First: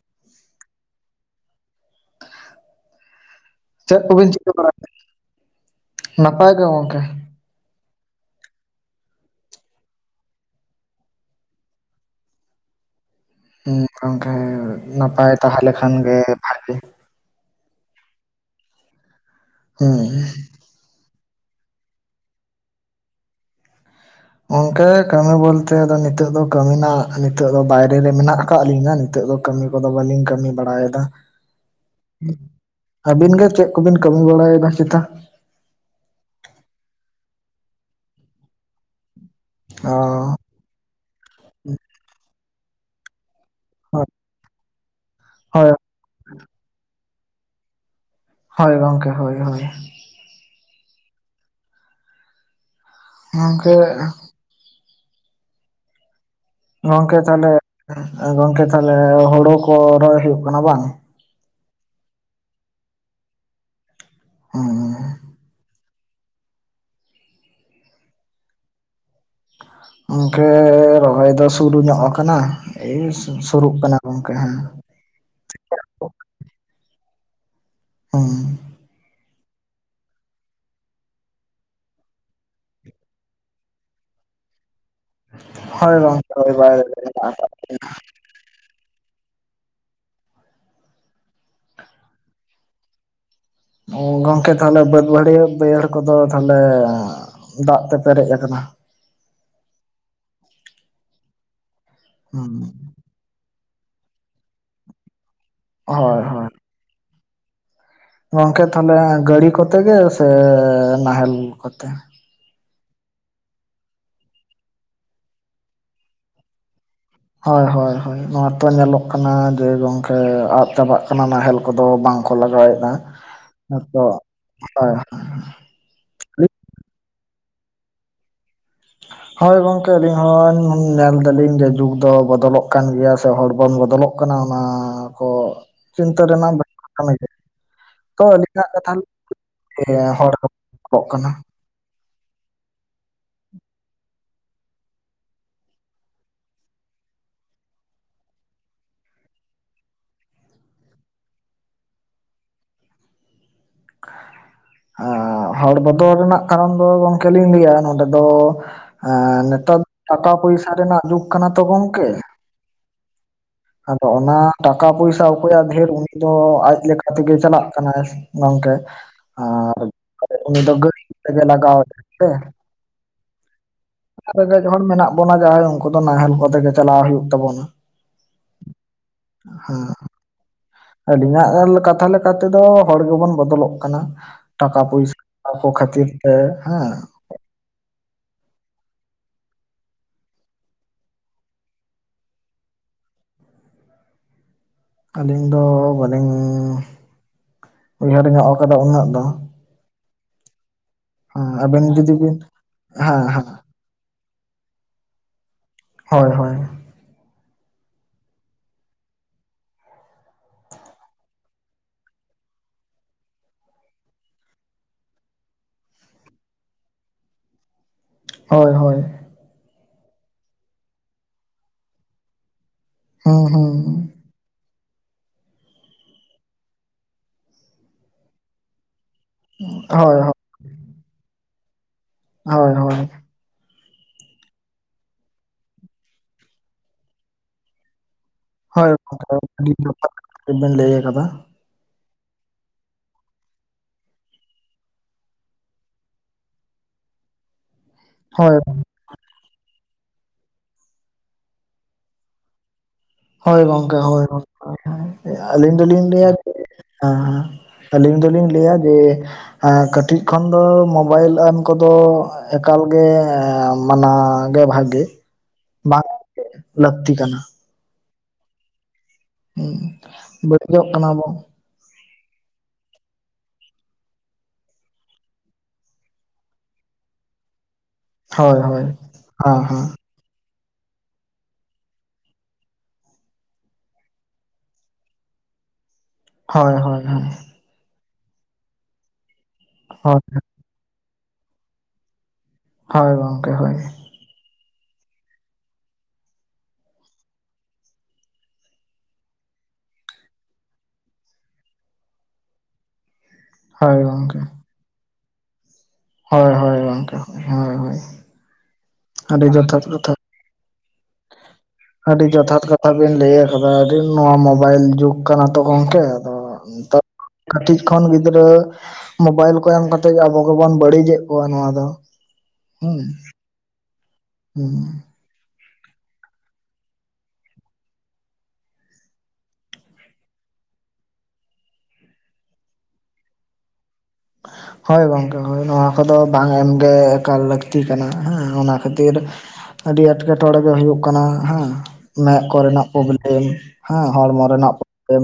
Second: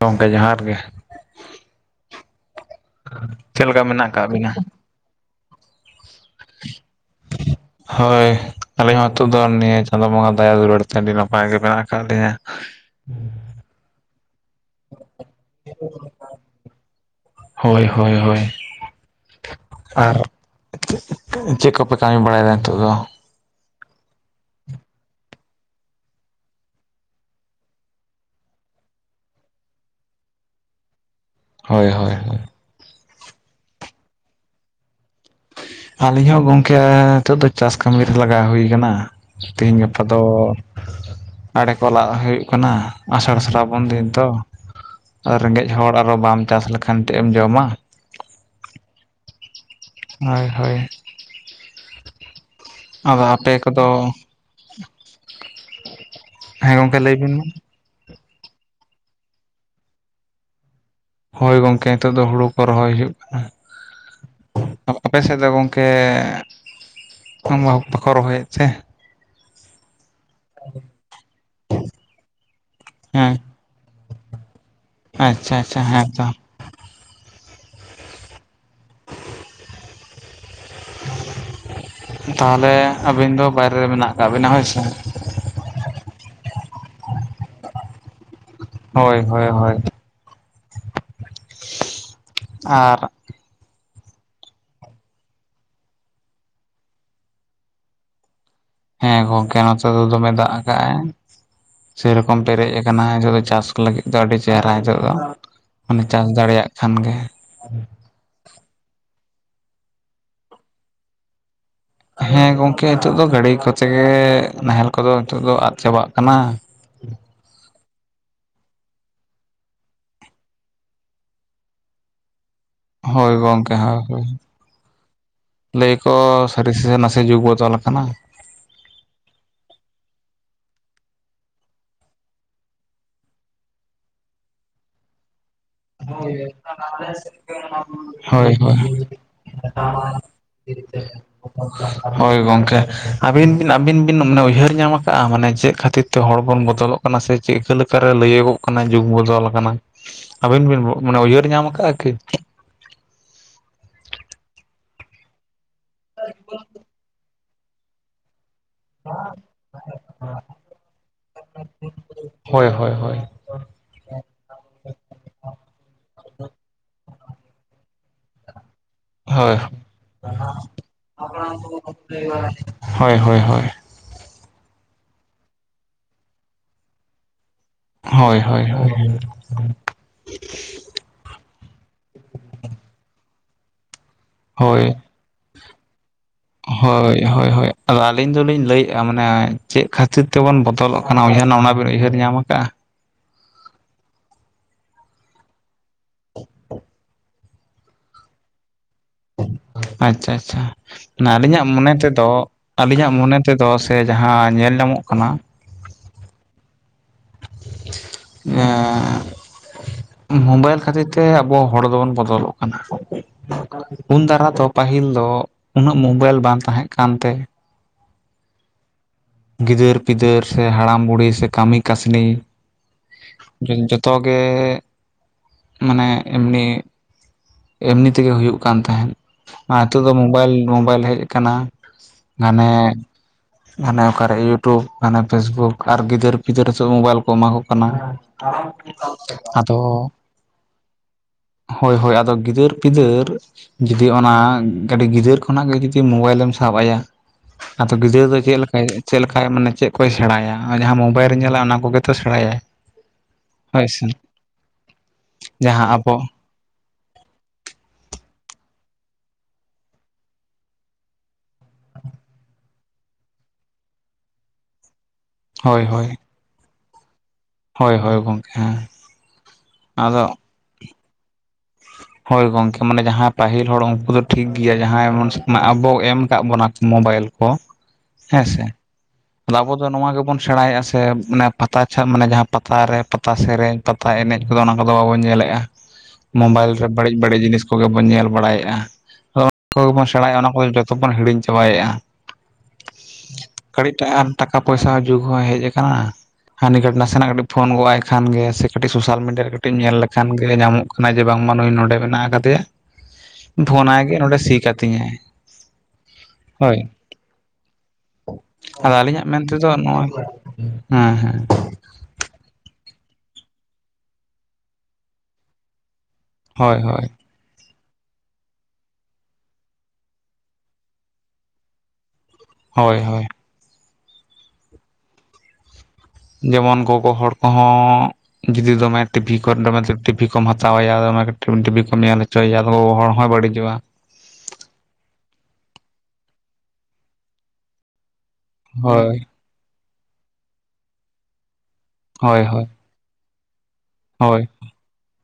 ᱜᱚᱝᱠᱮ ᱡᱚᱦᱟᱨ ᱜᱮ ᱞᱮᱠᱟ ᱪᱮᱫ ᱢᱮᱱᱟᱜ ᱟᱠᱟᱫ ᱠᱚᱵᱤᱱ ᱪᱤᱠᱟᱹ ᱵᱤᱱᱟ? ᱵᱟᱲᱟᱭᱮᱫ ᱱᱟᱯᱟᱭ ᱜᱮ ᱜᱚᱢᱠᱮ ᱦᱳᱭ ᱟᱹᱞᱤᱧ ᱦᱚᱸ ᱱᱤᱛᱚᱜ ᱫᱚ ᱱᱤᱭᱟᱹ ᱪᱟᱸᱫᱚ ᱵᱚᱸᱜᱟ ᱫᱟᱭᱟ ᱫᱩᱞᱟᱹᱲ ᱛᱮ ᱟᱹᱰᱤ ᱱᱟᱯᱟᱭ ᱜᱮ ᱢᱮᱱᱟᱜ ᱟᱠᱟᱫ ᱞᱮᱭᱟ ᱦᱮᱸ ᱜᱚᱝᱠᱮ ᱱᱟᱯᱟᱭ ᱛᱟᱦᱮᱸ ᱞᱮᱠᱷᱟᱱ ᱜᱮ ᱵᱷᱟᱹᱜᱤ ᱦᱳᱭ ᱦᱳᱭ ᱦᱳᱭ ᱦᱩᱸ᱾ ᱟᱨ ᱪᱮᱫ ᱠᱚᱯᱮ ᱠᱟᱹᱢᱤ ᱵᱟᱲᱟᱭᱮᱫ-ᱟ ᱱᱤᱛᱚᱜ ᱫᱚ ᱜᱚᱝᱠᱮ ᱠᱟᱹᱢᱤ ᱵᱚᱞᱛᱮ ᱟᱫᱚ ᱱᱤᱛᱚᱜ ᱫᱚ ᱠᱟᱹᱢᱤ ᱨᱮᱱᱟᱜ ᱱᱤᱛᱚᱜ ᱫᱚ ᱵᱟᱦᱨᱮ ᱨᱮ ᱢᱮᱱᱟᱜ ᱟᱠᱟᱫ ᱞᱤᱧᱟ ᱱᱤᱛᱚᱜ ᱫᱚ ᱠᱟᱹᱢᱤ ᱠᱚᱫᱚ ᱵᱟᱹᱞᱤᱧ ᱠᱟᱹᱢᱤ ᱵᱟᱲᱟᱭᱮᱫᱟ ᱦᱳᱭ ᱦᱳᱭ ᱦᱳᱭ ᱟᱹᱵᱤᱱ ᱜᱮ ᱪᱮᱫ ᱠᱚᱵᱤᱱ ᱠᱟᱹᱢᱤ ᱵᱟᱲᱟᱭᱮᱫᱟ ᱪᱮᱛᱟ ᱟᱹᱞᱤᱧ ᱦᱚᱸ ᱜᱚᱝᱠᱮ ᱱᱤᱛᱚᱜ ᱫᱚ ᱪᱟᱥ ᱠᱟᱹᱢᱤ ᱨᱮ ᱞᱟᱜᱟᱣ ᱦᱩᱭ ᱟᱠᱟᱱᱟ ᱛᱤᱦᱤᱧ ᱚ ᱜᱟᱯᱟ ᱫᱚ ᱟᱲᱮ ᱠᱚ ᱞᱟᱜ ᱦᱩᱭᱩᱜ ᱠᱟᱱᱟ ᱟᱥᱟᱲ ᱥᱨᱟᱯ ᱩᱱ ᱦᱳᱭ ᱫᱤᱱ ᱫᱚ ᱨᱮᱸᱜᱮᱡ ᱦᱳᱭ ᱦᱚᱲ ᱟᱨ ᱦᱚᱸ ᱵᱟᱢ ᱪᱟᱥ ᱞᱮᱠᱷᱟᱱ ᱪᱮᱫ ᱮᱢ ᱡᱚᱢᱟ ᱦᱳᱭ ᱜᱚᱝᱠᱮ ᱦᱳᱭ ᱦᱳᱭ ᱦᱳᱭ ᱦᱳᱭ ᱟᱫᱚ ᱟᱯᱮ ᱜᱚᱝᱠᱮ ᱠᱚᱫᱚ [inaudible] ᱞᱟᱹᱭ ᱜᱚᱝᱠᱮ ᱵᱤᱱ ᱢᱟ ᱛᱟᱦᱚᱞᱮ ᱜᱚᱝᱠᱮ ᱛᱟᱦᱚᱞᱮ ᱦᱳᱲᱳ ᱠᱚ ᱨᱚᱦᱚᱭ ᱦᱩᱭᱩᱜ ᱠᱟᱱᱟ ᱵᱟᱝ ᱦᱳᱭ ᱜᱚᱝᱠᱮ ᱱᱤᱛᱚᱜ ᱫᱚ ᱦᱳᱲᱳ ᱠᱚ ᱨᱚᱦᱚᱭ ᱦᱩᱭᱩᱜ ᱠᱟᱱᱟ ᱦᱩᱸ ᱟᱯᱮ ᱥᱮᱫ ᱫᱚ ᱜᱚᱝᱠᱮ [unintelligible] ᱠᱷᱚᱱ ᱢᱟ ᱵᱟᱠᱚ ᱨᱚᱦᱚᱭᱮᱫᱼᱟ ᱪᱮ ᱜᱚᱢᱠᱮᱻ ᱨᱚᱦᱚᱭ ᱫᱚ ᱥᱩᱨ ᱧᱚᱜ ᱟᱠᱟᱱᱟ ᱦᱮᱸ [unintelligible] ᱥᱩᱨᱩᱜ ᱠᱟᱱᱟ ᱜᱚᱝᱠᱮ ᱦᱮᱸ ᱟᱪᱪᱷᱟ ᱟᱪᱪᱷᱟ ᱦᱮᱸ ᱛᱚ ᱦᱮᱸ ᱛᱟᱦᱚᱞᱮ ᱟᱹᱵᱤᱱ ᱫᱚ ᱵᱟᱦᱨᱮ ᱨᱮ ᱢᱮᱱᱟᱜ ᱟᱠᱟᱜ ᱵᱤᱱᱟ ᱦᱳᱭᱥᱮ ᱦᱳᱭ ᱜᱚᱝᱠᱮ ᱦᱳᱭ ᱵᱟᱦᱨᱮ ᱨᱮ ᱢᱮᱱᱟᱜ ᱟᱠᱟᱜ ᱞᱤᱧᱟ ᱦᱳᱭ ᱦᱳᱭ ᱦᱳᱭ ᱟᱨᱻ ᱜᱚᱝᱠᱮ ᱛᱟᱦᱞᱮ ᱵᱟᱹᱫᱽ ᱵᱟᱹᱲᱤᱭᱟᱹ ᱵᱟᱹᱭᱦᱟᱹᱲ ᱠᱚᱫᱚ ᱛᱟᱦᱞᱮ ᱫᱟᱜ ᱛᱮ ᱯᱮᱨᱮᱡ ᱟᱠᱟᱱᱟ। ᱦᱮᱸ ᱜᱚᱝᱠᱮ ᱱᱚᱛᱮ ᱫᱚ ᱫᱚᱢᱮ ᱫᱟᱜ ᱟᱠᱟᱜ ᱟᱭ᱾ ᱥᱮ ᱨᱚᱠᱚᱢ ᱦᱩᱸ ᱯᱮᱨᱮᱡ ᱟᱠᱟᱱᱟ ᱱᱤᱛᱚᱜ ᱫᱚ ᱪᱟᱥ ᱼᱼ ᱞᱟᱹᱜᱤᱫ ᱫᱚ ᱟᱹᱰᱤ ᱪᱮᱦᱨᱟ ᱦᱤᱡᱩᱜᱼᱟ ᱚᱱᱮ ᱦᱳᱭ ᱪᱟᱥ ᱦᱳᱭ ᱫᱟᱲᱮᱭᱟᱜ ᱠᱷᱟᱱ ᱜᱮ᱾ ᱜᱚᱝᱠᱮ ᱛᱟᱦᱚᱞᱮ ᱜᱟᱹᱲᱤ ᱠᱚᱛᱮ ᱜᱮ ᱥᱮᱻ ᱱᱟᱦᱮᱞ ᱠᱚᱛᱮ ᱦᱮᱸ ᱜᱚᱝᱠᱮ ᱱᱤᱛᱚᱜ ᱫᱚ ᱜᱟᱹᱰᱤ ᱠᱚᱛᱮ ᱜᱮᱻ ᱱᱟᱦᱮᱞ ᱠᱚᱫᱚ ᱱᱤᱛᱚᱜ ᱫᱚ ᱟᱫ ᱪᱟᱵᱟᱜ ᱠᱟᱱᱟ। ᱦᱳᱭ ᱦᱳᱭ ᱦᱳᱭ ᱱᱚᱣᱟ ᱛᱚ ᱧᱮᱞᱚᱜ ᱠᱟᱱᱟ ᱡᱮ ᱜᱚᱝᱠᱮ ᱟᱫ ᱪᱟᱵᱟᱜ ᱠᱟᱱᱟ ᱱᱟᱦᱮᱞ ᱠᱚᱫᱚ ᱵᱟᱝ ᱠᱚ ᱞᱟᱜᱟᱣᱮᱫ। ᱦᱳᱭ [unintelligible] ᱜᱚᱝᱠᱮ ᱦᱳᱭ ᱱᱤᱛᱚᱜ ᱦᱳᱭ ᱦᱳᱭ ᱞᱟᱹᱭ ᱟᱠᱚ ᱥᱟᱹᱨᱤ ᱥᱮ ᱱᱟᱥᱮ ᱡᱩᱜᱽ ᱵᱚᱫᱚᱞ ᱟᱠᱟᱱᱟ। ᱦᱳᱭ ᱜᱚᱝᱠᱮ ᱟᱹᱞᱤᱧ ᱦᱚᱸ ᱧᱮᱞ ᱮᱫᱟ ᱞᱤᱧ ᱡᱮ ᱡᱩᱜᱽ ᱫᱚ ᱵᱚᱫᱚᱞᱚᱜ ᱠᱟᱱ ᱜᱮᱭᱟ ᱥᱮ ᱦᱚᱲᱵᱚᱱ ᱵᱚᱫᱚᱞᱚᱜ [unintelligible] ᱚᱱᱟᱻ ᱠᱚ᱾ ᱪᱤᱱᱛᱟᱹ ᱨᱮᱱᱟᱜ ᱠᱟᱱ ᱜᱮᱭᱟ ᱛᱚ [unintelligible] ᱦᱳᱭ ᱟᱹᱞᱤᱧᱟᱜ ᱦᱳᱭ ᱚᱱᱟ ᱠᱟᱛᱷᱟ ᱥᱮ ᱦᱚᱲ ᱠᱷᱟᱹᱛᱤᱨ ᱛᱮ ᱠᱚᱜ ᱠᱟᱱᱟ ᱦᱳᱭ ᱜᱚᱝᱠᱮ ᱟᱹᱵᱤᱱ ᱵᱤᱱ ᱟᱹᱵᱤᱱ ᱵᱤᱱ [unintelligible] ᱩᱭᱦᱟᱹᱨ ᱧᱟᱢᱟ ᱟᱠᱟᱜᱼᱟ ᱢᱟᱱᱮ ᱪᱮᱫ ᱠᱷᱟᱹᱛᱤᱨ ᱛᱮ ᱦᱚᱲ ᱵᱚᱱ ᱵᱚᱫᱚᱞᱚᱜ ᱠᱟᱱᱟ ᱥᱮ ᱪᱮᱫ ᱞᱮᱠᱟ ᱨᱮ ᱞᱟᱹᱭᱚᱜᱚᱜ ᱠᱟᱱᱟ ᱡᱩᱜᱽ ᱵᱚᱫᱚᱞ ᱟᱠᱟᱱᱟ? ᱟᱹᱵᱤᱱ ᱵᱤᱱ [unintelligible] ᱢᱟᱱᱮ ᱩᱭᱦᱟᱹᱨ ᱧᱟᱢ ᱟᱠᱟᱫᱼᱟ ᱠᱤ? ᱟᱻᱦᱚᱲ ᱵᱚᱫᱚᱞ ᱨᱮᱱᱟᱜ ᱠᱟᱨᱚᱱ ᱫᱚ ᱜᱚᱝᱠᱮ ᱞᱤᱧ ᱞᱟᱹᱭᱟ ᱱᱚᱸᱰᱮ ᱫᱚ ᱼᱼ ᱦᱮᱸ ᱱᱮᱛᱟᱨ ᱴᱟᱠᱟ ᱯᱚᱭᱥᱟ ᱨᱮᱱᱟᱜ ᱡᱩᱜᱽ ᱠᱟᱱᱟ ᱛᱚ ᱜᱚᱝᱠᱮ। ᱦᱳᱭ ᱦᱳᱭ ᱦᱳᱭ ᱟᱫᱚ ᱚᱱᱟ ᱴᱟᱠᱟ ᱯᱚᱭᱥᱟ ᱚᱠᱚᱭᱟᱜ ᱰᱷᱮᱨ ᱩᱱᱤ ᱫᱚ ᱟᱡ ᱞᱮᱠᱟ ᱛᱮᱜᱮ ᱪᱟᱞᱟᱜ ᱠᱟᱱᱟᱭ ᱥᱮ। ᱜᱚᱝᱠᱮ ᱦᱳᱭ, ᱟᱨ ᱩᱱᱤ ᱫᱚ ᱜᱟᱹᱰᱤ ᱛᱮᱜᱮ ᱞᱟᱜᱟᱣ [unintelligible] ᱞᱟᱹᱭ ᱵᱟᱲᱟᱭᱮᱫᱼᱟ ᱦᱳᱭ ᱦᱳᱭ ᱦᱳᱭ ᱟᱨ ᱨᱮᱸᱜᱮᱡ ᱦᱚᱲ ᱢᱮᱱᱟᱜ ᱵᱚᱱᱟ ᱡᱟᱦᱟᱸᱭ ᱩᱱᱠᱩ ᱫᱚ ᱱᱟᱦᱮᱞ ᱠᱚᱛᱮᱜᱮ ᱪᱟᱞᱟᱣ ᱦᱩᱭᱩᱜ ᱛᱟᱵᱚᱱᱟ। ᱦᱳᱭᱻᱦᱳᱭᱻᱦᱳᱭ ᱾ ᱦᱮᱸ [inaudible] ᱟᱹᱞᱤᱧᱟᱜ ᱠᱟᱛᱷᱟ ᱞᱮᱠᱟ ᱛᱮᱫᱚ ᱦᱚᱲ ᱜᱮᱵᱚᱱ ᱵᱚᱫᱚᱞᱚᱜ ᱠᱟᱱᱟ ᱴᱟᱠᱟ ᱦᱳᱭ ᱯᱚᱭᱥᱟ ᱼᱼ ᱟᱠᱚ ᱠᱷᱟᱹᱛᱤᱨ ᱛᱮ ᱦᱮᱸ᱾ ᱦᱳᱭ ᱦᱳᱭ ᱦᱳᱭ ᱟᱫᱚ ᱟᱹᱞᱤᱧ ᱫᱚᱞᱤᱧ ᱞᱟᱹᱭᱮᱫᱼᱟ, ᱢᱟᱱᱮ ᱪᱮᱫ ᱠᱷᱟᱹᱛᱤᱨ ᱛᱮᱵᱚᱱ ᱵᱚᱫᱚᱞᱚᱜ ᱠᱟᱱᱟ ᱩᱭᱦᱟᱹᱨ [inaudible] ᱵᱤᱱ ᱩᱭᱦᱟᱹᱨ ᱧᱟᱢ ᱠᱟᱜᱼᱟ? ᱟᱹᱞᱤᱧ ᱫᱚ ᱵᱟᱹᱞᱤᱧ ᱩᱭᱦᱟᱹᱨ ᱧᱚᱜ ᱠᱟᱫᱟ ᱩᱱᱟᱹᱜ ᱫᱚ। ᱟᱪᱪᱷᱟ ᱟᱪᱪᱷᱟ ᱦᱮᱸ ᱟᱹᱞᱤᱧᱟᱜ ᱟᱵᱮᱱ ᱢᱚᱱᱮ ᱡᱩᱫᱤ ᱛᱮᱫᱚ ᱵᱤᱱ ᱟᱹᱞᱤᱧᱟᱜ ᱦᱮᱸ ᱢᱚᱱᱮ ᱦᱮᱸ ᱛᱮᱫᱚ ᱼᱼ ᱥᱮ ᱡᱟᱦᱟᱸ ᱧᱮᱞ ᱧᱟᱢᱚᱜ ᱠᱟᱱᱟ᱾ ᱦᱳᱭᱻᱦᱳᱭ ᱾ ᱮᱸᱻ, ᱢᱳᱵᱟᱭᱤᱞ ᱠᱷᱟᱹᱛᱤᱨ ᱛᱮ ᱟᱵᱚ ᱦᱚᱲ ᱫᱚᱵᱚᱱ ᱵᱚᱫᱚᱞᱚᱜ ᱠᱟᱱᱟ। ᱩᱱ ᱫᱟᱨᱟ ᱫᱚ ᱯᱟᱹᱦᱤᱞ ᱫᱚ ᱩᱱᱟᱹᱜ ᱢᱳᱵᱟᱭᱤᱞ ᱵᱟᱝ ᱛᱟᱦᱮᱸᱜ ᱠᱟᱱ ᱛᱮ᱾ ᱦᱳᱭᱻᱦᱳᱭ ᱾ ᱜᱤᱫᱽᱟᱹᱨ ᱯᱤᱫᱽᱟᱹᱨ ᱥᱮ ᱦᱟᱲᱟᱢ ᱵᱩᱲᱦᱤ ᱥᱮ ᱠᱟᱹᱢᱤ ᱠᱟᱹᱥᱱᱤ ᱦᱮᱸᱻᱦᱮᱸ᱾ ᱡᱚᱛᱚᱜᱮ ᱢᱟᱱᱮ ᱮᱢᱱᱤ ᱼᱼ ᱮᱢᱱᱤ ᱛᱮᱜᱮ ᱦᱩᱭᱩᱜ ᱠᱟᱱ ᱛᱟᱦᱮᱸᱱ, ᱟᱨ ᱱᱤᱛᱚᱜ ᱫᱚ ᱦᱳᱭ ᱢᱳᱵᱟᱭᱤᱞ ᱢᱳᱵᱟᱭᱤᱞ ᱦᱮᱡ ᱠᱟᱱᱟ। ᱦᱳᱭᱻᱦᱳᱭ ᱾ ᱢᱟᱱᱮ ᱚᱠᱟᱨᱮ ᱤᱭᱩᱴᱩᱵᱽ ᱢᱟᱱᱮ ᱯᱷᱮᱥᱵᱩᱠ ᱟᱨ ᱜᱤᱫᱟᱹᱨ ᱯᱤᱫᱟᱹᱨ ᱠᱚ, ᱢᱳᱵᱟᱭᱤᱞ ᱠᱚ ᱮᱢᱟ ᱠᱚ ᱠᱟᱱᱟ। ᱦᱳᱭ ᱜᱚᱝᱠᱮ ᱟᱹᱰᱤ ᱟᱫᱚᱻ ᱡᱚᱛᱷᱟᱛ ᱠᱟᱛᱷᱟ ᱵᱮᱱ ᱞᱟᱹᱭ ᱟᱠᱟᱫᱟ ᱦᱳᱭᱻᱦᱳᱭ, ᱟᱫᱚ ᱜᱤᱫᱽᱟᱹᱨ ᱯᱤᱫᱟᱽᱹᱨ ᱡᱩᱫᱤ ᱚᱱᱟ ᱠᱟᱹᱴᱤᱡ ᱜᱤᱫᱽᱟᱹᱨ ᱠᱷᱚᱱᱟᱜ ᱜᱮ ᱡᱩᱫᱤ ᱢᱳᱵᱟᱭᱤᱞᱮᱢ ᱥᱟᱵ ᱟᱭᱟ ᱟᱫᱚ ᱜᱤᱫᱽᱟᱹᱨ ᱼᱼ ᱪᱮᱫ ᱦᱳᱭ ᱞᱮᱠᱟᱭ ᱪᱮᱫ ᱞᱮᱠᱟᱭ ᱢᱟᱱᱮ ᱪᱮᱫ ᱠᱚᱭ ᱥᱮᱬᱟᱭᱟ, ᱚᱱᱟ ᱡᱟᱦᱟᱸ ᱢᱳᱵᱟᱭᱤᱞ ᱨᱮ ᱧᱮᱞᱟ ᱚᱱᱟ ᱠᱚᱜᱮ ᱛᱚ ᱥᱮᱬᱟᱭᱟᱭ। ᱦᱳᱭ ᱜᱚᱝᱠᱮ ᱦᱳᱭ ᱦᱳᱭ ᱟᱹᱞᱤᱧ ᱡᱟᱦᱟᱸ ᱫᱚᱞᱤᱧ ᱟᱵᱚ ᱞᱟᱹᱭᱟ ᱡᱮ ᱦᱮᱸ ᱼᱼ ᱟᱹᱞᱤᱧ ᱫᱚᱞᱤᱧ ᱞᱟᱹᱭᱟ ᱡᱮ ᱮᱸ ᱠᱟᱹᱴᱤᱡ ᱠᱷᱚᱱ ᱫᱚ ᱢᱳᱵᱟᱭᱤᱞ ᱮᱢ ᱠᱚᱫᱚ ᱼᱼ ᱮᱠᱟᱞ ᱜᱮ ᱢᱟᱱᱟ ᱜᱮ ᱵᱷᱟᱜᱮ। ᱦᱳᱭᱻᱦᱳᱭ ᱵᱟᱝ ᱾ ᱞᱟᱹᱠᱛᱤ ᱠᱟᱱᱟ ᱾ ᱦᱳᱭᱻ ᱦᱳᱭ, ᱜᱚᱢᱠᱮ ᱦᱮᱸ ᱟᱫᱚ ᱼᱼ ᱠᱷᱚᱡᱚᱜ ᱠᱟᱱᱟ ᱵᱚ᱾ ᱦᱳᱭ ᱜᱚᱢᱠᱮ ᱢᱟᱱᱮ ᱡᱟᱦᱟᱸ ᱯᱟᱹᱦᱤᱞ ᱦᱚᱲ ᱩᱱᱠᱩ ᱫᱚ ᱴᱷᱤᱠ ᱜᱮᱭᱟ ᱡᱟᱦᱟᱸᱭ ᱮᱢᱚᱱ ᱟᱵᱚ ᱮᱢ ᱠᱟᱜ ᱵᱚᱱᱟ ᱢᱳᱵᱟᱭᱤᱞ ᱠᱚ᱾ ᱦᱮᱸ ᱥᱮ ᱦᱳᱭᱻᱦᱳᱭ᱾ ᱟᱵᱚ ᱫᱚ ᱱᱚᱣᱟ ᱜᱮᱵᱚᱱ ᱼᱼ ᱥᱮᱬᱟᱭᱮᱼᱟ ᱥᱮ ᱢᱟᱱᱮ ᱯᱟᱛᱟ ᱪᱷᱟ ᱢᱟᱱᱮ ᱡᱟᱦᱟᱸ ᱯᱟᱛᱟᱨᱮ ᱯᱟᱛᱟ ᱥᱮᱨᱮᱧ ᱯᱟᱛᱟ ᱮᱱᱮᱡ ᱠᱚᱫᱚ ᱚᱱᱟ ᱠᱚᱫᱚ ᱵᱟᱵᱚᱱ ᱧᱮᱞᱮᱜᱼᱟ। ᱦ [inaudible] ᱢᱳᱵᱟᱭᱤᱞ ᱨᱮ ᱵᱟᱹᱲᱤᱡ ᱵᱟᱹᱲᱤᱡ ᱡᱤᱱᱤᱥ ᱠᱚᱜᱮ ᱵᱚᱱ ᱧᱮᱞ ᱵᱟᱲᱟᱭᱮᱜᱼᱟ, ᱟᱫᱚ ᱚᱱᱟ ᱠᱚᱜᱮ ᱵᱚᱱ ᱦᱳᱭ ᱥᱮᱬᱟᱭᱮᱜᱼᱟ ᱚᱱᱟ ᱠᱚᱜᱮ ᱼᱼ ᱡᱚᱛᱚ ᱵᱚᱱ ᱦᱤᱲᱤᱧ ᱪᱟᱵᱟᱭᱮᱜᱼᱟ। ᱦᱳᱭ ᱜᱚᱝᱠᱮ ᱦᱳᱭ ᱾ ᱠᱟᱹᱴᱤᱡᱟ ᱴᱟᱜ ᱴᱟᱠᱟ ᱯᱚᱭᱥᱟ ᱦᱚᱸ ᱡᱩᱜᱽ ᱦᱚᱸ ᱦᱮᱡ ᱠᱟᱱᱟ। ᱦᱟᱹᱱᱤ ᱜᱴ [unintelligible] ᱱᱟᱥᱮᱱᱟᱜ ᱠᱟᱹᱴᱤᱡ ᱯᱷᱳᱱ ᱜᱚᱜᱼ ᱟᱭ ᱠᱷᱟᱱ ᱜᱮ ᱥᱮ ᱠᱟᱹᱴᱤᱡ ᱥᱳᱥᱟᱞ ᱢᱤᱰᱤᱭᱟ ᱨᱮ ᱠᱟᱹᱴᱤᱡ ᱧᱮᱞ ᱞᱮᱠᱷᱟᱱ ᱜᱮ ᱧᱟᱢᱚᱜ ᱼᱼ ᱠᱟᱱᱟ [inaudible] ᱠᱟᱱᱟᱭ ᱡᱮ ᱵᱟᱝᱢᱟ ᱱᱩᱭ ᱱᱚᱰᱮ ᱢᱮᱱᱟᱜ ᱠᱟᱫᱮᱭᱟ᱾ ᱦᱮᱸ [inaudible] ᱯᱷᱳᱱᱟᱭ ᱜᱮ ᱱᱚᱸᱰᱮ ᱥᱤ ᱠᱟᱹᱛᱤᱧᱟᱭ। ᱦᱳᱭᱻᱦᱳᱭ, ᱦᱳᱭ ᱜᱚᱝᱠᱮ ᱦᱳᱭᱻᱦᱳᱭ ᱾ ᱟᱫᱚ ᱟᱹᱞᱤᱧᱟᱜ ᱢᱮᱱᱛᱮᱫᱚ ᱱᱚᱣᱟ᱾ ᱦᱮᱸ ᱦᱮᱸ ᱟᱹᱰᱤ ᱡᱚᱛᱷᱟᱛ ᱠᱟᱛᱷᱟ ᱵᱤᱱ ᱞᱟᱹᱭ ᱟᱠᱟᱫᱟ ᱟᱹᱰᱤ ᱱᱚᱣᱟ ᱢᱚᱵᱟᱭᱤᱞ ᱡᱩᱜ ᱠᱟᱱᱟ ᱛᱚ ᱜᱚᱝᱠᱮ। ᱦᱳᱭ ᱱᱤᱛᱚᱜ ᱦᱳᱭ ᱠᱟᱹᱴᱤᱡ ᱠᱷᱚᱱ ᱜᱤᱫᱽᱨᱟᱹ᱾ ᱢᱳᱵᱟᱭᱤᱞ ᱠᱚ ᱮᱢ ᱠᱟᱛᱮ ᱜᱮ ᱟᱵᱚ ᱜᱮᱵᱚᱱ ᱵᱟᱹᱲᱤᱡᱮᱫ ᱠᱚᱣᱟ ᱱᱚᱣᱟ ᱫᱚ। ᱦᱳᱭ ᱦᱩᱸ ᱦᱳᱭ ᱦᱩᱸ ᱻ ᱡᱮᱢᱚᱱ ᱜᱚᱜᱚ ᱦᱚᱲ ᱠᱚᱦᱚᱸᱻ ᱼᱼ ᱡᱩᱫᱤ ᱫᱚᱢᱮ ᱴᱤᱵᱷᱤ ᱠᱚ ᱢᱟᱛᱞᱚᱵ ᱴᱤᱵᱷᱤ ᱠᱚᱢ ᱦᱟᱛᱟᱣᱟᱭᱟ ᱚᱱᱟ ᱠᱟᱹᱴᱤᱜ ᱴᱤᱵᱷᱤ ᱠᱚᱢ ᱧᱮᱞ ᱼᱼ ᱪᱚᱭ ᱟᱦᱚᱸ ᱦᱚᱲ ᱦᱚᱸᱭ ᱵᱟᱹᱲᱤᱡᱚᱜᱼᱟ। ᱦᱳᱭ ᱜᱚᱝᱠᱮ ᱦᱳᱭ ᱱᱚᱣᱟ ᱠᱚᱫᱚ ᱵᱟᱝ ᱮᱢᱜᱮ ᱮᱠᱟᱞ ᱼᱼ ᱞᱟᱹᱠᱛᱤ ᱠᱟᱱᱟ ᱦᱮᱸ ᱚᱱᱟ ᱠᱷᱟᱹᱛᱤᱨ ᱦᱳᱭ ᱟᱹᱰᱤ ᱮᱸᱴᱠᱮᱴᱚᱬᱮ ᱜᱮ ᱦᱩᱭᱩᱜ ᱠᱟᱱᱟ ᱦᱮᱸ। ᱢᱮᱫ ᱦᱳᱭ ᱦᱳᱭ ᱠᱚᱨᱮᱱᱟᱜ ᱯᱨᱚᱵᱞᱮᱢ ᱦᱮᱸ ᱦᱳᱭ ᱦᱚᱲᱢᱚ ᱨᱮᱱᱟᱜ ᱯᱨᱚᱵᱞᱮᱢ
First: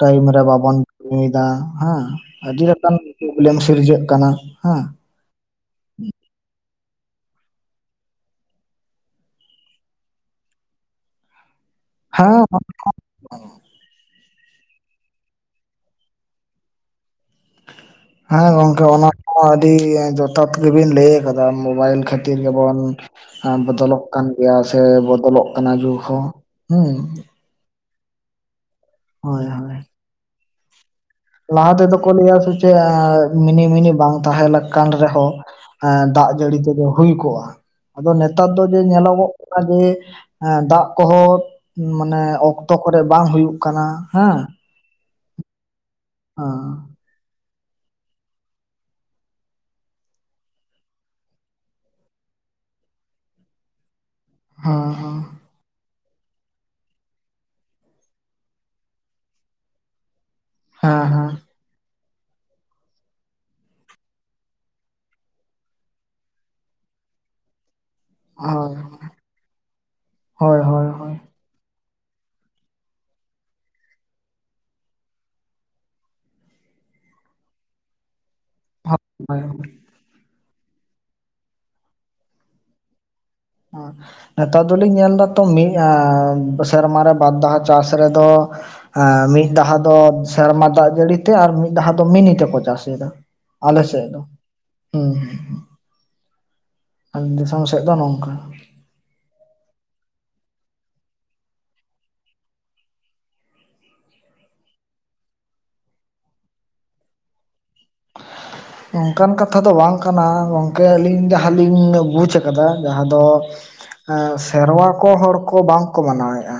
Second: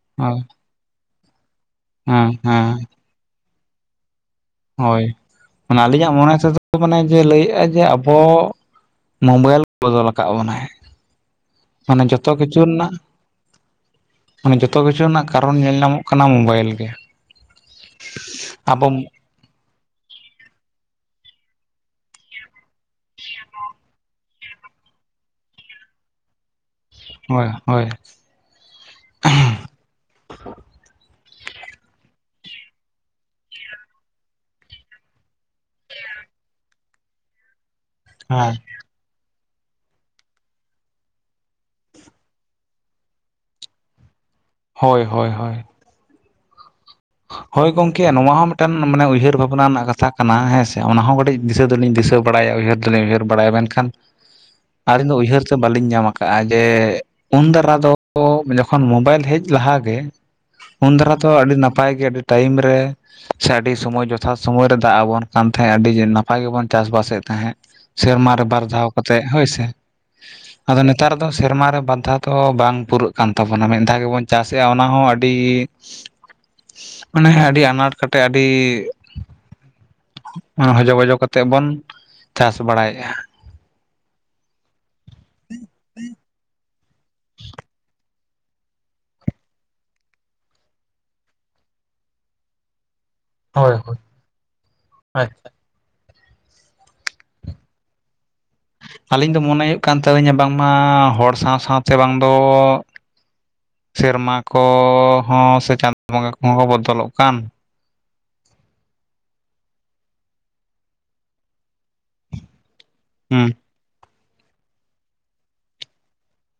ᱴᱟᱭᱤᱢ ᱦᱳᱭ ᱨᱮ ᱵᱟᱵᱚᱱ। ᱧᱩᱭᱫᱟ ᱦᱮᱸ ᱟᱹᱰᱤ ᱨᱚᱠᱚᱢ ᱯᱨᱚᱵᱞᱮᱢ ᱥᱤᱨᱡᱟᱹᱜ ᱠᱟᱱᱟ। ᱦᱮᱸ ᱦᱳᱭ ᱢᱟᱱᱮ ᱟᱹᱞᱤᱧᱟᱜ ᱢᱚᱱᱮ ᱢᱟᱱᱮ [inaudible] ᱡᱮ ᱞᱟᱹᱭ ᱮᱫᱼᱟ ᱡᱮ ᱟᱵᱚ ᱢᱳᱵᱟᱭᱤᱞ ᱵᱚᱫᱚᱞ ᱟᱠᱟᱫ ᱵᱚᱱᱟᱭ। ᱢᱟᱱᱮ ᱡᱚᱛᱚ ᱠᱤᱪᱷᱩ ᱦᱮᱸ ᱨᱮᱱᱟᱜ ᱼᱼ ᱢᱟᱱᱮ ᱡᱚᱛᱚ ᱠᱤᱪᱷᱩ ᱨᱮᱱᱟᱜ ᱠᱟᱨᱚᱱ ᱧᱮᱞ ᱧᱟᱢᱚᱜ ᱠᱟᱱᱟ ᱢᱳᱵᱟᱭᱤᱞ ᱜᱮ। ᱦᱮᱸ ᱜᱚᱝᱠᱮ ᱟᱵᱚ ᱚᱱᱟ ᱼᱼ [inaudible] ᱟᱹᱰᱤ ᱡᱚᱛᱷᱟᱛ ᱜᱮᱵᱤᱱ ᱞᱟᱹᱭ ᱟᱠᱟᱫᱟ ᱢᱳᱵᱟᱭᱤᱞ ᱠᱷᱟᱹᱛᱤᱨ ᱜᱮᱵᱚᱱ ᱼᱼ ᱮᱸ ᱵᱚᱫᱚᱞᱚᱜ ᱠᱟᱱ ᱜᱮᱭᱟ ᱥᱮ ᱵᱚᱫᱚᱞᱚᱜ ᱠᱟᱱᱟ ᱡᱩᱜᱽ ᱦᱚᱸ ᱦᱮᱸ। ᱦᱳᱭ ᱦᱳᱭ ᱦᱳᱭ ᱦᱳᱭ ᱞᱟᱦᱟ ᱛᱮᱫᱚ ᱠᱚ ᱞᱟᱹᱭᱟ ᱥᱮ ᱪᱮᱫ ᱢᱤᱱᱤᱢᱤᱱᱤ ᱵᱟᱝ ᱛᱟᱦᱮᱸ ᱞᱮᱠᱟᱱ ᱨᱮᱦᱚᱸ ᱼᱼ ᱮᱸ ᱫᱟᱜ ᱡᱟᱹᱲᱤ ᱛᱮᱜᱮ ᱦᱩᱭ ᱠᱚᱜᱼᱟ᱾ ᱟᱫᱚ ᱱᱮᱛᱟᱨ ᱦᱮᱸ ᱫᱚ ᱡᱮ ᱧᱮᱞᱚᱜᱚᱜ ᱠᱟᱱᱟ ᱡᱮ ᱼᱼ ᱮᱸ ᱫᱟᱜ ᱠᱚᱦᱚᱸ ᱢᱟᱱᱮ ᱚᱠᱛᱚ ᱠᱚᱨᱮ ᱵᱟᱝ ᱦᱩᱭᱩᱜ ᱠᱟᱱᱟ ᱦᱮᱸ᱾ ᱦᱳᱭ ᱦᱳᱭ ᱦᱳᱭ ᱟᱨ [inaudible] ᱦᱳᱭ ᱜᱚᱝᱠᱮ ᱱᱚᱣᱟ ᱦᱚᱸ ᱢᱤᱫᱴᱮᱱ ᱢᱟᱱᱮ ᱩᱭᱦᱟᱹᱨ ᱵᱷᱟᱵᱽᱱᱟ ᱨᱮᱱᱟᱜ ᱠᱟᱛᱷᱟ ᱠᱟᱱᱟ᱾ ᱦᱮᱸᱥᱮ ᱚᱱᱟ ᱦᱚᱸ ᱠᱟᱹᱴᱤᱡ ᱼᱼ ᱫᱤᱥᱟᱹ ᱫᱩᱞᱤᱧ ᱫᱤᱥᱟᱹ ᱵᱟᱲᱟᱭᱟ ᱩᱭᱦᱟᱹᱨ ᱫᱩᱞᱤᱧ ᱩᱭᱦᱟᱹᱨ ᱵᱟᱲᱟᱭᱟ। ᱢᱮᱱᱠᱷᱟᱱ ᱦᱮᱸ ᱟᱹᱞᱤᱧ ᱫᱚ ᱩᱭᱦᱟᱹᱨ ᱼᱼ [inaudible] ᱵᱟᱹᱞᱤᱧ ᱧᱟᱢ ᱟᱠᱟᱟᱜᱼᱟ ᱡᱮ ᱼᱼ ᱩᱱ ᱫᱷᱟᱨᱟ ᱫᱚ ᱡᱚᱠᱷᱚᱱ ᱢᱚᱵᱟᱭᱤᱞ ᱦᱮᱡ ᱞᱟᱦᱟᱜᱮ ᱩᱱ ᱦᱮᱸ ᱦᱮᱸ ᱫᱷᱟᱨᱟ ᱫᱚ ᱦᱮᱸ ᱟᱹᱰᱤ ᱱᱟᱯᱟᱭ ᱼᱼ [inaudible] ᱜᱮ ᱟᱹᱰᱤ ᱴᱟᱭᱤᱢ ᱨᱮ ᱼᱼ ᱥᱮ ᱟᱹᱰᱤ ᱥᱚᱢᱚᱭ ᱡᱚᱛᱷᱟᱛ ᱥᱚᱢᱚᱭ ᱨᱮ ᱫᱟᱜ ᱟᱵᱚᱱ ᱠᱟᱱ ᱛᱟᱦᱮᱸᱜ ᱟᱹᱰᱤ ᱱᱟᱯᱟᱭ ᱜᱮᱵᱚᱱ ᱪᱟᱥ ᱵᱟᱥᱮᱫ ᱛᱟᱦᱮᱸᱫ᱾ ᱥᱮᱨᱢᱟ ᱨᱮ ᱵᱟᱨ ᱫᱷᱟᱣ ᱦᱳᱭ ᱠᱟᱛᱮᱜ ᱦᱳᱭ ᱥᱮ᱾ ᱟᱫᱚ ᱦᱳᱭ ᱱᱮᱛᱟᱨ ᱦᱳᱭ ᱫᱚ ᱥᱮᱨᱢᱟ ᱨᱮ ᱵᱟᱨ ᱫᱷᱟᱣ ᱫᱚ ᱵᱟᱝ ᱯᱩᱨᱟᱹᱜ ᱠᱟᱱ ᱛᱟᱵᱚᱱᱟ ᱢᱤᱫ ᱫᱷᱟᱣ ᱜᱮᱵᱚᱱ ᱪᱟᱥᱮᱫᱼᱟ ᱚᱱᱟ ᱦᱚᱸ ᱟᱹᱰᱤ ᱢᱟᱱᱮ ᱟᱹᱰᱤ ᱟᱱᱟᱴ ᱠᱟᱴᱮ ᱦᱳᱭ ᱦᱳᱭ ᱦᱳᱭ᱾ ᱟᱹᱰᱤᱻᱤᱻᱤ ᱦᱚᱡᱚ ᱵᱚᱡᱚ ᱠᱟᱛᱮ ᱵᱚᱱ ᱪᱟᱥ ᱵᱟᱲᱟᱭᱮᱫᱼᱟ᱾ ᱱᱮᱛᱟᱨ ᱫᱚᱞᱤᱧ ᱧᱮᱞ ᱮᱫᱟ ᱛᱚ ᱢᱤᱫ ᱮ ᱥᱮᱨᱢᱟ ᱨᱮ ᱵᱟᱨ ᱫᱷᱟᱣ ᱪᱟᱥ ᱨᱮ [unintelligible] ᱛᱚ ᱮᱸ ᱢᱤᱫ ᱫᱷᱟᱣ ᱫᱚ ᱥᱮᱨᱢᱟ ᱫᱟᱜ ᱡᱟᱹᱲᱤ ᱛᱮ ᱟᱨ ᱢᱤᱫ ᱫᱷᱟᱣ ᱫᱚ ᱢᱤᱱᱤ ᱛᱮᱠᱚ ᱪᱟᱥ ᱮᱫᱟ᱾ ᱦᱳᱭ ᱟᱞᱮ ᱦᱳᱭ ᱥᱮᱫ ᱫᱚ [inaudible] ᱟᱪᱪᱷᱟ ᱫᱤᱥᱚᱢ ᱥᱮᱫ ᱫᱚ ᱱᱚᱝᱠᱟ ᱟᱹᱞᱤᱧ ᱫᱚ ᱢᱚᱱᱮ ᱦᱩᱭᱩᱜ ᱠᱟᱱ ᱛᱟᱹᱞᱤᱧᱟ ᱵᱟᱝᱢᱟ ᱦᱚᱲ ᱥᱟᱶ ᱥᱟᱶᱛᱮ ᱵᱟᱝ ᱫᱚ᱾ ᱥᱮᱨᱢᱟ ᱠᱚᱸᱻᱦᱚᱸ ᱥᱮ ᱪᱟᱸᱫᱳ ᱵᱚᱸᱜᱟ ᱠᱚᱦᱚᱸ ᱠᱚ ᱵᱚᱫᱚᱞᱚᱜ ᱠᱟᱱ᱾ ᱚᱝᱠᱟᱱ ᱠᱟᱛᱷᱟ ᱫᱚ ᱵᱟᱝ ᱠᱟᱱᱟ ᱜᱚᱝᱠᱮ ᱟᱹᱞᱤᱧ ᱡᱟᱦᱟᱸᱞᱤᱧ ᱵᱩᱡᱽ [unintelligible] ᱡᱟᱦᱟᱸ ᱫᱚ ᱦᱩᱸ ᱥᱮᱨᱣᱟ ᱠᱚ ᱦᱚᱲ ᱠᱚ ᱵᱟᱝ ᱠᱚ ᱢᱟᱱᱟᱣᱮᱫᱼᱟ᱾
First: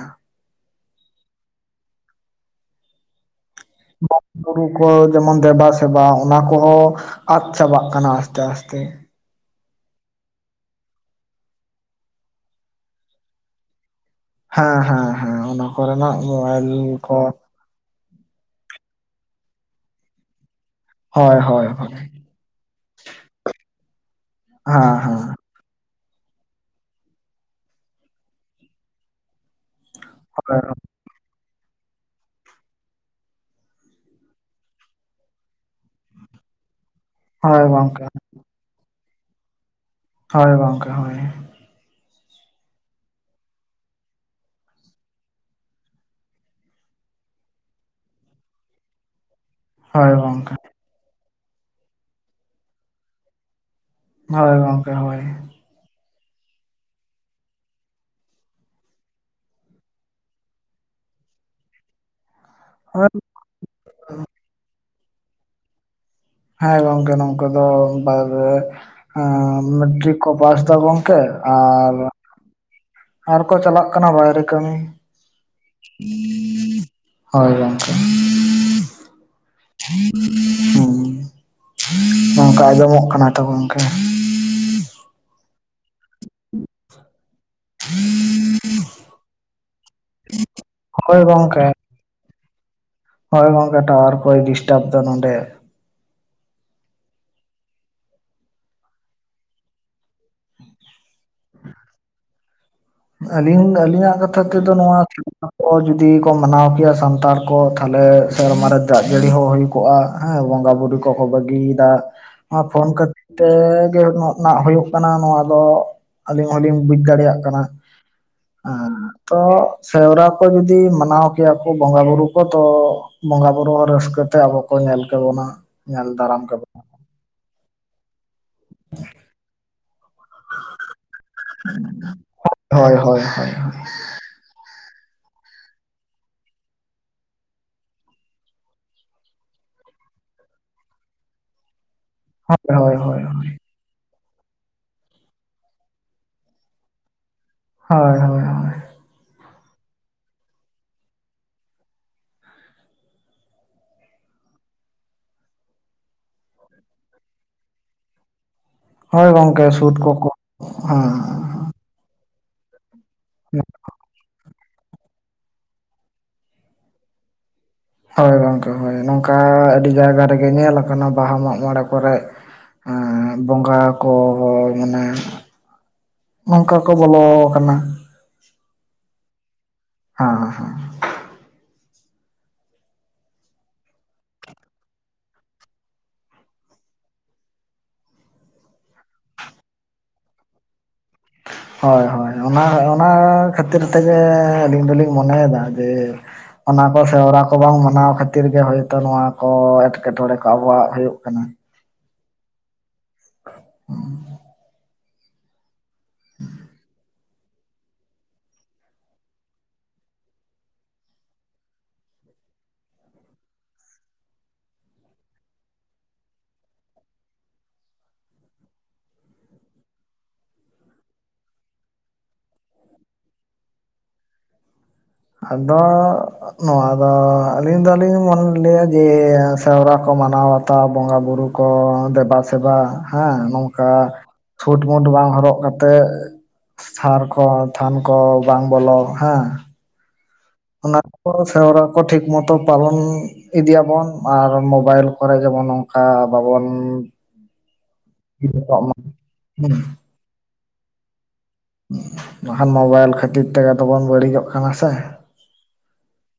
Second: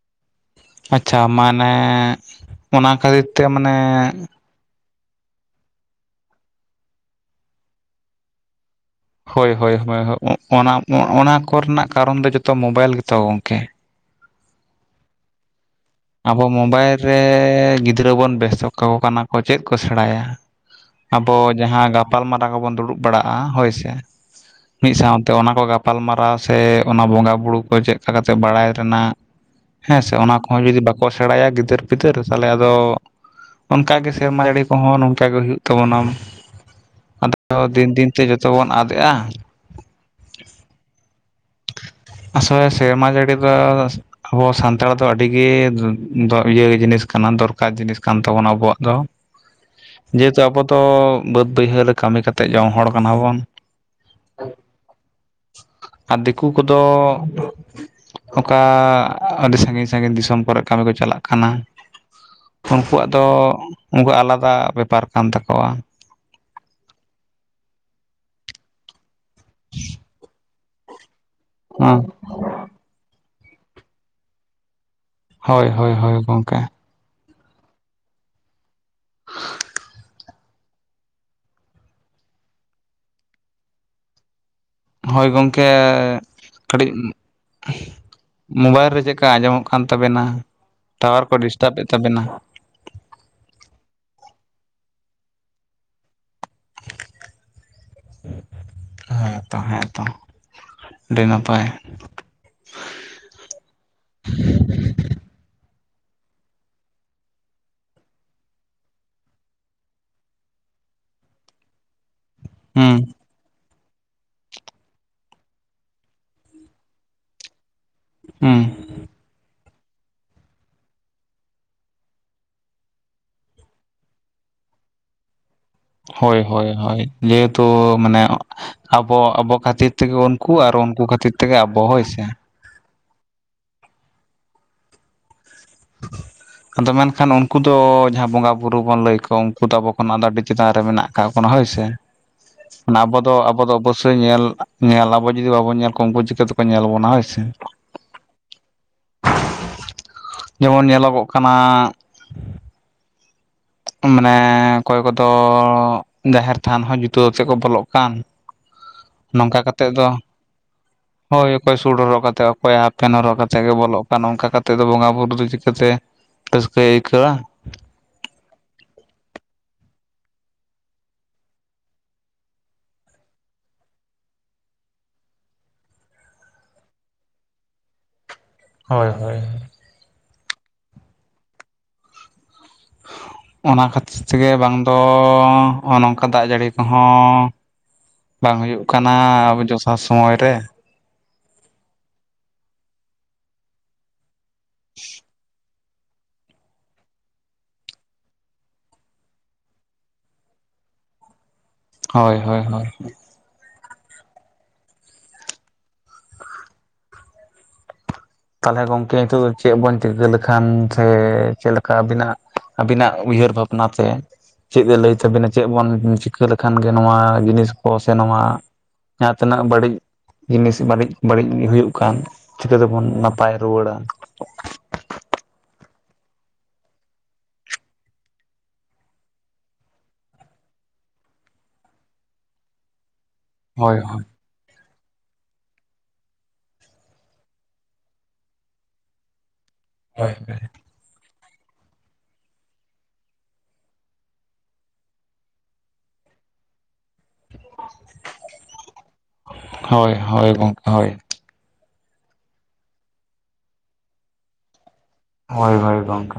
ᱟᱪᱪᱷᱟ ᱢᱟᱱᱮ ᱚᱱᱟ ᱠᱷᱟᱹᱛᱤᱨ ᱛᱮ ᱢᱟᱱᱮ ᱵᱩᱨᱩ ᱠᱚ ᱡᱮᱢᱚᱱ ᱫᱮᱵᱟᱼᱥᱮᱵᱟ ᱚᱱᱟ ᱠᱚᱦᱚᱸ ᱟᱫ ᱪᱟᱵᱟᱜ ᱠᱟᱱᱟ ᱟᱥᱛᱮ ᱟᱥᱛᱮ᱾ ᱦᱳᱭ ᱦᱳᱭ ᱦᱳᱭ ᱦᱳᱭ ᱚᱱᱟ ᱚᱱᱟ ᱠᱚ ᱨᱮᱱᱟᱜ ᱠᱟᱨᱚᱱ ᱫᱚ ᱡᱚᱛᱚ ᱢᱳᱵᱟᱭᱤᱞ ᱜᱮᱛᱚ ᱜᱚᱢᱠᱮ᱾ ᱦᱮᱸ ᱻᱦᱮᱸᱻ ᱦᱮᱸᱻ ᱚᱱᱟ ᱠᱚᱨᱮᱱᱟᱜ ᱟᱵᱚ ᱢᱳᱵᱟᱭᱤᱞ ᱠᱚ ᱨᱮ ᱜᱤᱫᱽᱨᱟᱹ ᱵᱚᱱ ᱵᱮᱥᱛᱚᱜ ᱠᱟᱠᱚ ᱠᱟᱱᱟ᱾ᱪᱮᱫ ᱠᱚ ᱥᱮᱬᱟᱭᱟ? ᱟᱵᱚ ᱦᱳᱭ ᱦᱳᱭ ᱡᱟᱦᱟᱸ ᱦᱳᱭ ᱜᱟᱯᱟᱞ ᱢᱟᱨᱟᱣ ᱠᱚᱵᱚᱱ ᱫᱩᱲᱩᱵ ᱵᱟᱲᱟᱜᱼᱟ ᱦᱳᱭ ᱥᱮ ᱢᱤᱫ ᱦᱮᱸ ᱦᱮᱸ ᱥᱟᱶᱛᱮ ᱚᱱᱟ ᱠᱚ [unintelligible] ᱜᱟᱯᱟᱞ ᱢᱟᱨᱟᱣ ᱥᱮ ᱚᱱᱟ ᱵᱚᱸᱜᱟ ᱵᱩᱲᱩ ᱠᱚ ᱪᱮᱫ ᱞᱮᱠᱟᱛᱮ ᱵᱟᱲᱟᱭ ᱨᱮᱱᱟᱜ ᱦᱮᱸ ᱥᱮ ᱚᱱᱟ ᱦᱳᱭ ᱠᱚᱦᱚᱸ ᱡᱩᱫᱤ ᱵᱟᱠᱚ ᱥᱮᱬᱟᱭᱟ ᱜᱤᱫᱟᱹᱨ ᱯᱤᱫᱟᱹᱨ ᱛᱟᱦᱚᱞᱮ ᱟᱫᱚ ᱚᱱᱠᱟ ᱜᱮ ᱥᱮᱨᱢᱟ ᱟᱹᱲᱤ ᱠᱚᱦᱚᱸ ᱱᱚᱝᱠᱟ ᱜᱮ ᱦᱩᱭᱩᱜ ᱛᱟᱵᱚᱱᱟ᱾ ᱟᱫᱚ ᱦᱳᱭ ᱫᱤᱱ ᱜᱚᱝᱠᱮ ᱫᱤᱱ ᱛᱮ ᱡᱚᱛᱚ ᱵᱚᱱ ᱟᱫᱮᱜᱼᱟ᱾ ᱦᱳᱭ ᱜᱚᱝᱠᱮ ᱦᱳᱭ᱾ ᱟᱥᱚᱜ ᱟᱭ ᱥᱮᱨᱢᱟ ᱡᱟᱹᱲᱤ ᱫᱚ ᱟᱵᱚ ᱥᱟᱱᱛᱟᱲ ᱫᱚ ᱟᱹᱰᱤᱜᱮ [inaudible] ᱤᱭᱟᱹᱮ ᱡᱤᱱᱤᱥ ᱠᱟᱱᱟ ᱫᱚᱨᱠᱟᱨ ᱡᱤᱱᱤᱥ ᱠᱟᱱ ᱛᱟᱵᱚᱱᱟ ᱟᱵᱚᱣᱟᱜ ᱫᱚ᱾ [unintelligible] ᱡᱮᱦᱮᱛᱩ ᱜᱚᱝᱠᱮ ᱟᱵᱚ ᱫᱚ ᱵᱟᱹᱫᱽ ᱵᱟᱹᱭᱦᱟᱹᱲ ᱨᱮ ᱠᱟᱹᱢᱤ ᱠᱟᱛᱮᱫ ᱡᱚᱢ ᱦᱚᱲ ᱠᱟᱱᱟ ᱵᱚᱱ᱾ ᱦᱚᱭ ᱜᱚᱢᱠᱮ ᱦᱚᱭ᱾ ᱟᱨ ᱫᱤᱠᱩ ᱠᱚᱫᱚ ᱚᱠᱟ ᱟᱹᱰᱤ ᱥᱟᱺᱜᱤᱧ ᱥᱟᱺᱜᱤᱧ ᱫᱤᱥᱚᱢ ᱠᱚᱨᱮᱜ ᱠᱟᱹᱢᱤ ᱠᱚ ᱪᱟᱞᱟᱜ ᱠᱟᱱᱟ᱾ ᱩᱱᱠᱩᱣᱟᱜ ᱦᱳᱭ ᱫᱚᱻᱚᱻᱚ ᱩᱱᱠᱩᱣᱟᱜ ᱟᱞᱟᱫᱟ ᱵᱮᱯᱟᱨ ᱠᱟᱱ ᱛᱟᱠᱚᱣᱟ᱾ ᱦᱮᱸ ᱜᱚᱝᱠᱮ ᱱᱚᱝᱠᱟ ᱫᱚ [inaudible] ᱢᱮᱴᱨᱤᱠ ᱠᱚ ᱯᱟᱥ [inaudible] [unintelligible] ᱟᱨ ᱟᱨ ᱠᱚ ᱪᱟᱞᱟᱜ ᱠᱟᱱᱟ ᱵᱟᱭᱨᱮ ᱠᱟᱹᱢᱤ᱾ ᱦᱳᱭ ᱦᱳᱭ ᱦᱳᱭ ᱜᱚᱝᱠᱮ᱾ ᱦᱳᱭ ᱜᱚᱝᱠᱮ᱾ [unintelligible] ᱚᱝᱠᱟ ᱟᱸᱡᱚᱢᱚᱜ ᱠᱟᱱᱟ ᱛᱚ ᱜᱚᱝᱠᱮ [unintelligible] ᱦᱳᱭ ᱜᱚᱝᱠᱮ ᱠᱟᱹᱴᱤᱡ [unintelligible] ᱢᱳᱵᱟᱭᱤᱞ ᱨᱮ ᱪᱮᱫᱠᱟ ᱟᱸᱡᱚᱢᱚᱜ ᱠᱟᱱ ᱛᱟᱵᱮᱱᱟ ᱦᱳᱭ ᱴᱟᱣᱟᱨ ᱠᱚ ᱜᱚᱝᱠᱮ ᱰᱤᱥᱴᱟᱵᱮᱫ ᱛᱟᱵᱮᱱᱟ᱾ ᱦᱳᱭ ᱜᱚᱝᱠᱮ ᱴᱟᱣᱟᱨ ᱠᱚᱭ ᱰᱤᱥᱴᱟᱵ ᱮᱫᱟ ᱱᱚᱰᱮ᱾ ᱦᱮᱸᱛᱚ ᱦᱮᱸᱛᱚ ᱟᱹᱰᱤ ᱱᱟᱯᱟᱭ᱾ ᱟᱹᱞᱤᱧ ᱟᱹᱞᱤᱧᱟᱜ ᱠᱟᱛᱷᱟ ᱛᱮᱫᱚ ᱱᱚᱣᱟ [inaudible] ᱡᱩᱫᱤ ᱠᱚ ᱢᱟᱱᱟᱣ ᱠᱮᱭᱟ ᱥᱟᱱᱛᱟᱲ᱾ ᱠᱚ ᱛᱟᱦᱚᱞᱮ ᱥᱮᱨᱢᱟ ᱨᱮ ᱫᱟᱜ ᱡᱟᱹᱲᱤ ᱦᱚᱸ ᱦᱩᱭ ᱠᱚᱜᱼᱟ ᱦᱮᱸ ᱵᱚᱸᱜᱟ ᱵᱩᱨᱩ ᱠᱚᱠᱚ ᱵᱟᱹᱜᱤᱭᱮᱫᱟ᱾ [unintelligible] ᱯᱷᱳᱱ ᱦᱩᱸ [unintelligible] ᱛᱮᱻᱜᱮ ᱱᱚᱜ ᱱᱷᱟᱜ ᱦᱩᱭᱩᱜ ᱠᱟᱱᱟ ᱱᱚᱣᱟ ᱫᱚ ᱟᱹᱞᱤᱧ ᱦᱚᱞᱤᱧ ᱵᱩᱡᱽ ᱫᱟᱲᱮᱭᱟᱜ ᱠᱟᱱᱟ᱾ [unintelligible] ᱛᱚ ᱥᱮᱣᱨᱟ ᱠᱚ ᱡᱩᱫᱤ ᱢᱟᱱᱟᱣ ᱠᱮᱭᱟ ᱠᱚ ᱵᱚᱸᱜᱟ ᱵᱩᱨᱩ ᱠᱚ ᱛᱚ ᱵᱚᱸᱜᱟ ᱵᱩᱨᱩ ᱨᱟᱹᱥᱠᱟᱹ ᱛᱮ ᱟᱵᱚ ᱠᱚ ᱧᱮᱞ ᱠᱮᱵᱚᱱᱟ ᱧᱮᱞ ᱦᱚᱭ ᱫᱟᱨᱟᱢ ᱦᱚᱭ ᱠᱮᱵᱚᱱᱟ ᱦᱚᱭ ᱡᱮᱦᱮᱛᱩ ᱢᱟᱱᱮ ᱟᱵᱚ ᱟᱵᱚ ᱠᱷᱟᱹᱛᱤᱨ ᱛᱮᱜᱮ ᱩᱱᱠᱩ ᱟᱨ ᱩᱱᱠᱩ ᱠᱷᱟᱹᱛᱤᱨ ᱛᱮᱜᱮ ᱟᱵᱚ ᱦᱚᱭ ᱥᱮ ᱦᱚᱭ ᱦᱚᱭ ᱦᱚᱭ [unintelligible] ᱟᱫᱚ ᱢᱮᱱᱠᱷᱟᱱ ᱩᱱᱠᱩ ᱫᱚ ᱡᱟᱦᱟᱸᱭ ᱵᱚᱸᱜᱟ ᱵᱩᱨᱩ ᱵᱚᱱ ᱞᱟᱹᱭ ᱠᱚ ᱩᱱᱠᱩ ᱫᱚ ᱟᱵᱚ ᱠᱷᱚᱱ ᱟᱹᱰᱤ ᱪᱮᱛᱟᱱ ᱨᱮ ᱢᱮᱱᱟᱜ ᱦᱚᱭ ᱥᱮ ᱦᱳᱭ ᱦᱳᱭ ᱟᱵᱚ ᱦᱳᱭ ᱫᱚ ᱟᱵᱚ ᱫᱚ ᱧᱮᱞ ᱧᱮᱞ ᱟᱵᱚ ᱡᱩᱫᱤ ᱵᱟᱵᱚᱱ ᱧᱮᱞ ᱠᱚᱣᱟ ᱩᱱᱠᱩ ᱪᱤᱠᱟᱹ ᱛᱮᱠᱚ ᱧᱮᱞ ᱵᱚᱱᱟ ᱦᱚᱭ ᱥᱮ ᱦᱚᱭ ᱦᱚᱭ ᱡᱮᱢᱚᱱ ᱧᱮᱞᱚᱜᱚᱜ ᱠᱟᱱᱟ ᱢᱟᱱᱮ ᱚᱠᱚᱭ ᱠᱚᱫᱚ ᱡᱟᱦᱮᱨ ᱛᱷᱟᱱ ᱦᱚᱸ ᱡᱩᱛᱟᱹ ᱠᱟᱛᱮᱫ ᱠᱚ ᱵᱚᱞᱚᱜ ᱠᱟᱱ ᱦᱚᱭ ᱱᱚᱝᱠᱟ ᱜᱚᱝᱠᱮ ᱥᱩᱫ ᱠᱚ ᱠᱚ ᱦᱮᱸ ᱠᱚᱭ ᱥᱩᱴ ᱦᱚᱨᱠᱟᱛ ᱠᱚᱭ ᱦᱟᱯᱷ ᱯᱮᱱ ᱦᱚᱨᱠᱷᱛᱮᱫ ᱜᱮ ᱵᱚᱞᱚ ᱟᱨ ᱱᱚᱝᱠᱟ ᱠᱟᱛᱮᱫ ᱫᱚ ᱵᱚᱸᱜᱟ ᱵᱩᱨᱩ ᱫᱚ ᱪᱤᱠᱟᱹᱛᱮ ᱨᱟᱹᱥᱠᱟᱹᱭ ᱟᱹᱭᱠᱟᱹᱣᱟ ᱦᱚᱭ ᱜᱚᱝᱠᱮ ᱦᱚᱭ ᱱᱚᱝᱠᱟ ᱟᱹᱰᱤ ᱡᱟᱭᱜᱟ ᱨᱮᱜᱮ ᱧᱮᱞ ᱠᱟᱱᱟ ᱵᱟᱦᱟ ᱢᱟᱜ ᱢᱚᱬᱮ ᱠᱚᱨᱮ ᱦᱮᱸ ᱵᱚᱸᱜᱟ ᱠᱚ ᱢᱟᱱᱮ ᱱᱚᱝᱠᱟ ᱠᱚ ᱵᱚᱞᱚ ᱠᱟᱱᱟ ᱦᱚᱭ ᱦᱚᱭ ᱦᱟᱸ ᱦᱟᱸ [unintelligible] ᱚᱱᱟ ᱠᱷᱟᱹᱛᱤᱨ ᱛᱮᱜᱮ ᱵᱟᱝ ᱫᱚ ᱚᱱᱚᱝᱠᱟ ᱫᱟᱜ ᱡᱟᱹᱲᱤ ᱠᱚ ᱦᱚᱸ ᱵᱟᱝ ᱦᱩᱭᱩᱜ ᱠᱟᱱᱟ ᱟᱵᱚ ᱡᱚᱥᱟ ᱥᱚᱢᱚᱭ ᱨᱮ ᱦᱚᱭ ᱦᱚᱭ ᱚᱱᱟ ᱚᱱᱟ ᱠᱷᱟᱹᱛᱤᱨ ᱛᱮᱜᱮ ᱟᱹᱞᱤᱧ ᱫᱚᱞᱤᱧ ᱢᱚᱱᱮᱭᱮᱫᱟ ᱡᱮ ᱚᱱᱟ ᱠᱚ ᱥᱮᱣᱨᱟ ᱠᱚ ᱵᱟᱝ ᱢᱟᱱᱟᱣ ᱠᱷᱟᱹᱛᱤᱨ ᱜᱮ ᱦᱚᱭ ᱛᱚ ᱱᱚᱣᱟ ᱠᱚ ᱮᱸᱴᱠᱮᱴᱚᱬᱮ ᱠᱚ ᱟᱵᱚᱣᱟᱜ ᱦᱩᱭᱩᱜ ᱠᱟᱱᱟ᱾ ᱦᱚᱭ ᱦᱚᱭ ᱦᱚᱭ [inaudible] ᱛᱟᱦᱚᱞᱮ ᱜᱚᱝᱠᱮ ᱱᱤᱛᱚᱜ ᱫᱚ ᱪᱮᱫ ᱵᱚᱱ ᱪᱤᱠᱟᱹ ᱞᱮᱠᱷᱟᱱ ᱥᱮ ᱪᱮᱫ ᱞᱮᱠᱟ ᱟᱵᱤᱱᱟᱜ ᱟᱹᱵᱤᱱᱟᱜ ᱩᱭᱦᱟᱹᱨ ᱵᱷᱟᱵᱽᱱᱟ ᱛᱮ ᱪᱮᱫ ᱮ ᱞᱟᱹᱭ ᱛᱟᱵᱤᱱᱟ ᱪᱮᱫ ᱵᱚᱱ ᱪᱤᱠᱟᱹ ᱞᱮᱠᱷᱟᱱ ᱜᱮ ᱱᱚᱣᱟ ᱡᱤᱱᱤᱥ ᱠᱚ ᱥᱮ ᱱᱚᱣᱟ ᱡᱟᱦᱟᱸ ᱛᱤᱱᱟᱹᱜ ᱵᱟᱹᱲᱤᱡ ᱡᱤᱱᱤᱥ ᱵᱟᱹᱲᱤᱡ ᱵᱟᱹᱲᱤᱡ ᱦᱩᱭᱩᱜ ᱠᱷᱟᱱ ᱪᱤᱠᱟᱹ ᱛᱮᱵᱚᱱ ᱱᱟ ᱱᱟᱯᱟᱭ ᱨᱩᱣᱟᱹᱲᱟ ᱟᱫᱚ ᱱᱚᱣᱟ ᱫᱚ ᱟᱹᱞᱤᱧ ᱫᱚᱞᱤᱧ ᱞᱮᱭᱟ ᱡᱮ ᱥᱮᱣᱨᱟ ᱠᱚ ᱢᱟᱱᱟᱣ ᱵᱟᱛᱟᱣ ᱵᱚᱸᱜᱟ ᱵᱩᱨᱩ ᱠᱚ ᱫᱮᱵᱟ ᱥᱮᱵᱟ ᱦᱮᱸ ᱱᱚᱝᱠᱟ ᱦᱳᱭ ᱪᱷᱩᱴᱢᱩᱴ ᱵᱟᱝ ᱦᱚᱨᱚᱜ ᱠᱟᱛᱮᱜ ᱥᱟᱨ ᱠᱚ ᱛᱷᱟᱱ ᱠᱚ ᱵᱟᱝ ᱵᱚᱞᱚᱜ ᱦᱟᱸ ᱦᱚᱭ ᱚᱱᱟ ᱠᱚ ᱥᱮᱨᱣᱟ ᱠᱚ ᱴᱷᱤᱠ ᱢᱚᱛᱚ ᱯᱟᱞᱚᱱ ᱤᱫᱤᱭᱟ ᱵᱚᱱ ᱟᱨ ᱢᱚᱵᱟᱭᱤᱞ ᱠᱚᱨᱮ ᱡᱮᱢᱚᱱ ᱚᱱᱠᱟ ᱵᱟᱵᱚᱱ ᱤᱭᱟᱹ ᱠᱚᱜ ᱢᱟ, ᱦᱩᱸ ᱦᱚᱭ ᱦᱚᱭ ᱦᱚᱭ ᱜᱚᱝᱠᱮ ᱦᱚᱭ ᱵᱟᱠᱷᱟᱱ ᱢᱚᱵᱟᱭᱤᱞ ᱠᱷᱟᱹᱛᱤᱨ ᱛᱮᱜᱮ ᱛᱚᱵᱚᱱ ᱵᱟᱹᱲᱤᱡᱚᱜ ᱠᱟᱱᱟ ᱥᱮ ᱦᱚᱭ ᱦᱚᱭ ᱜᱚᱝᱠᱮ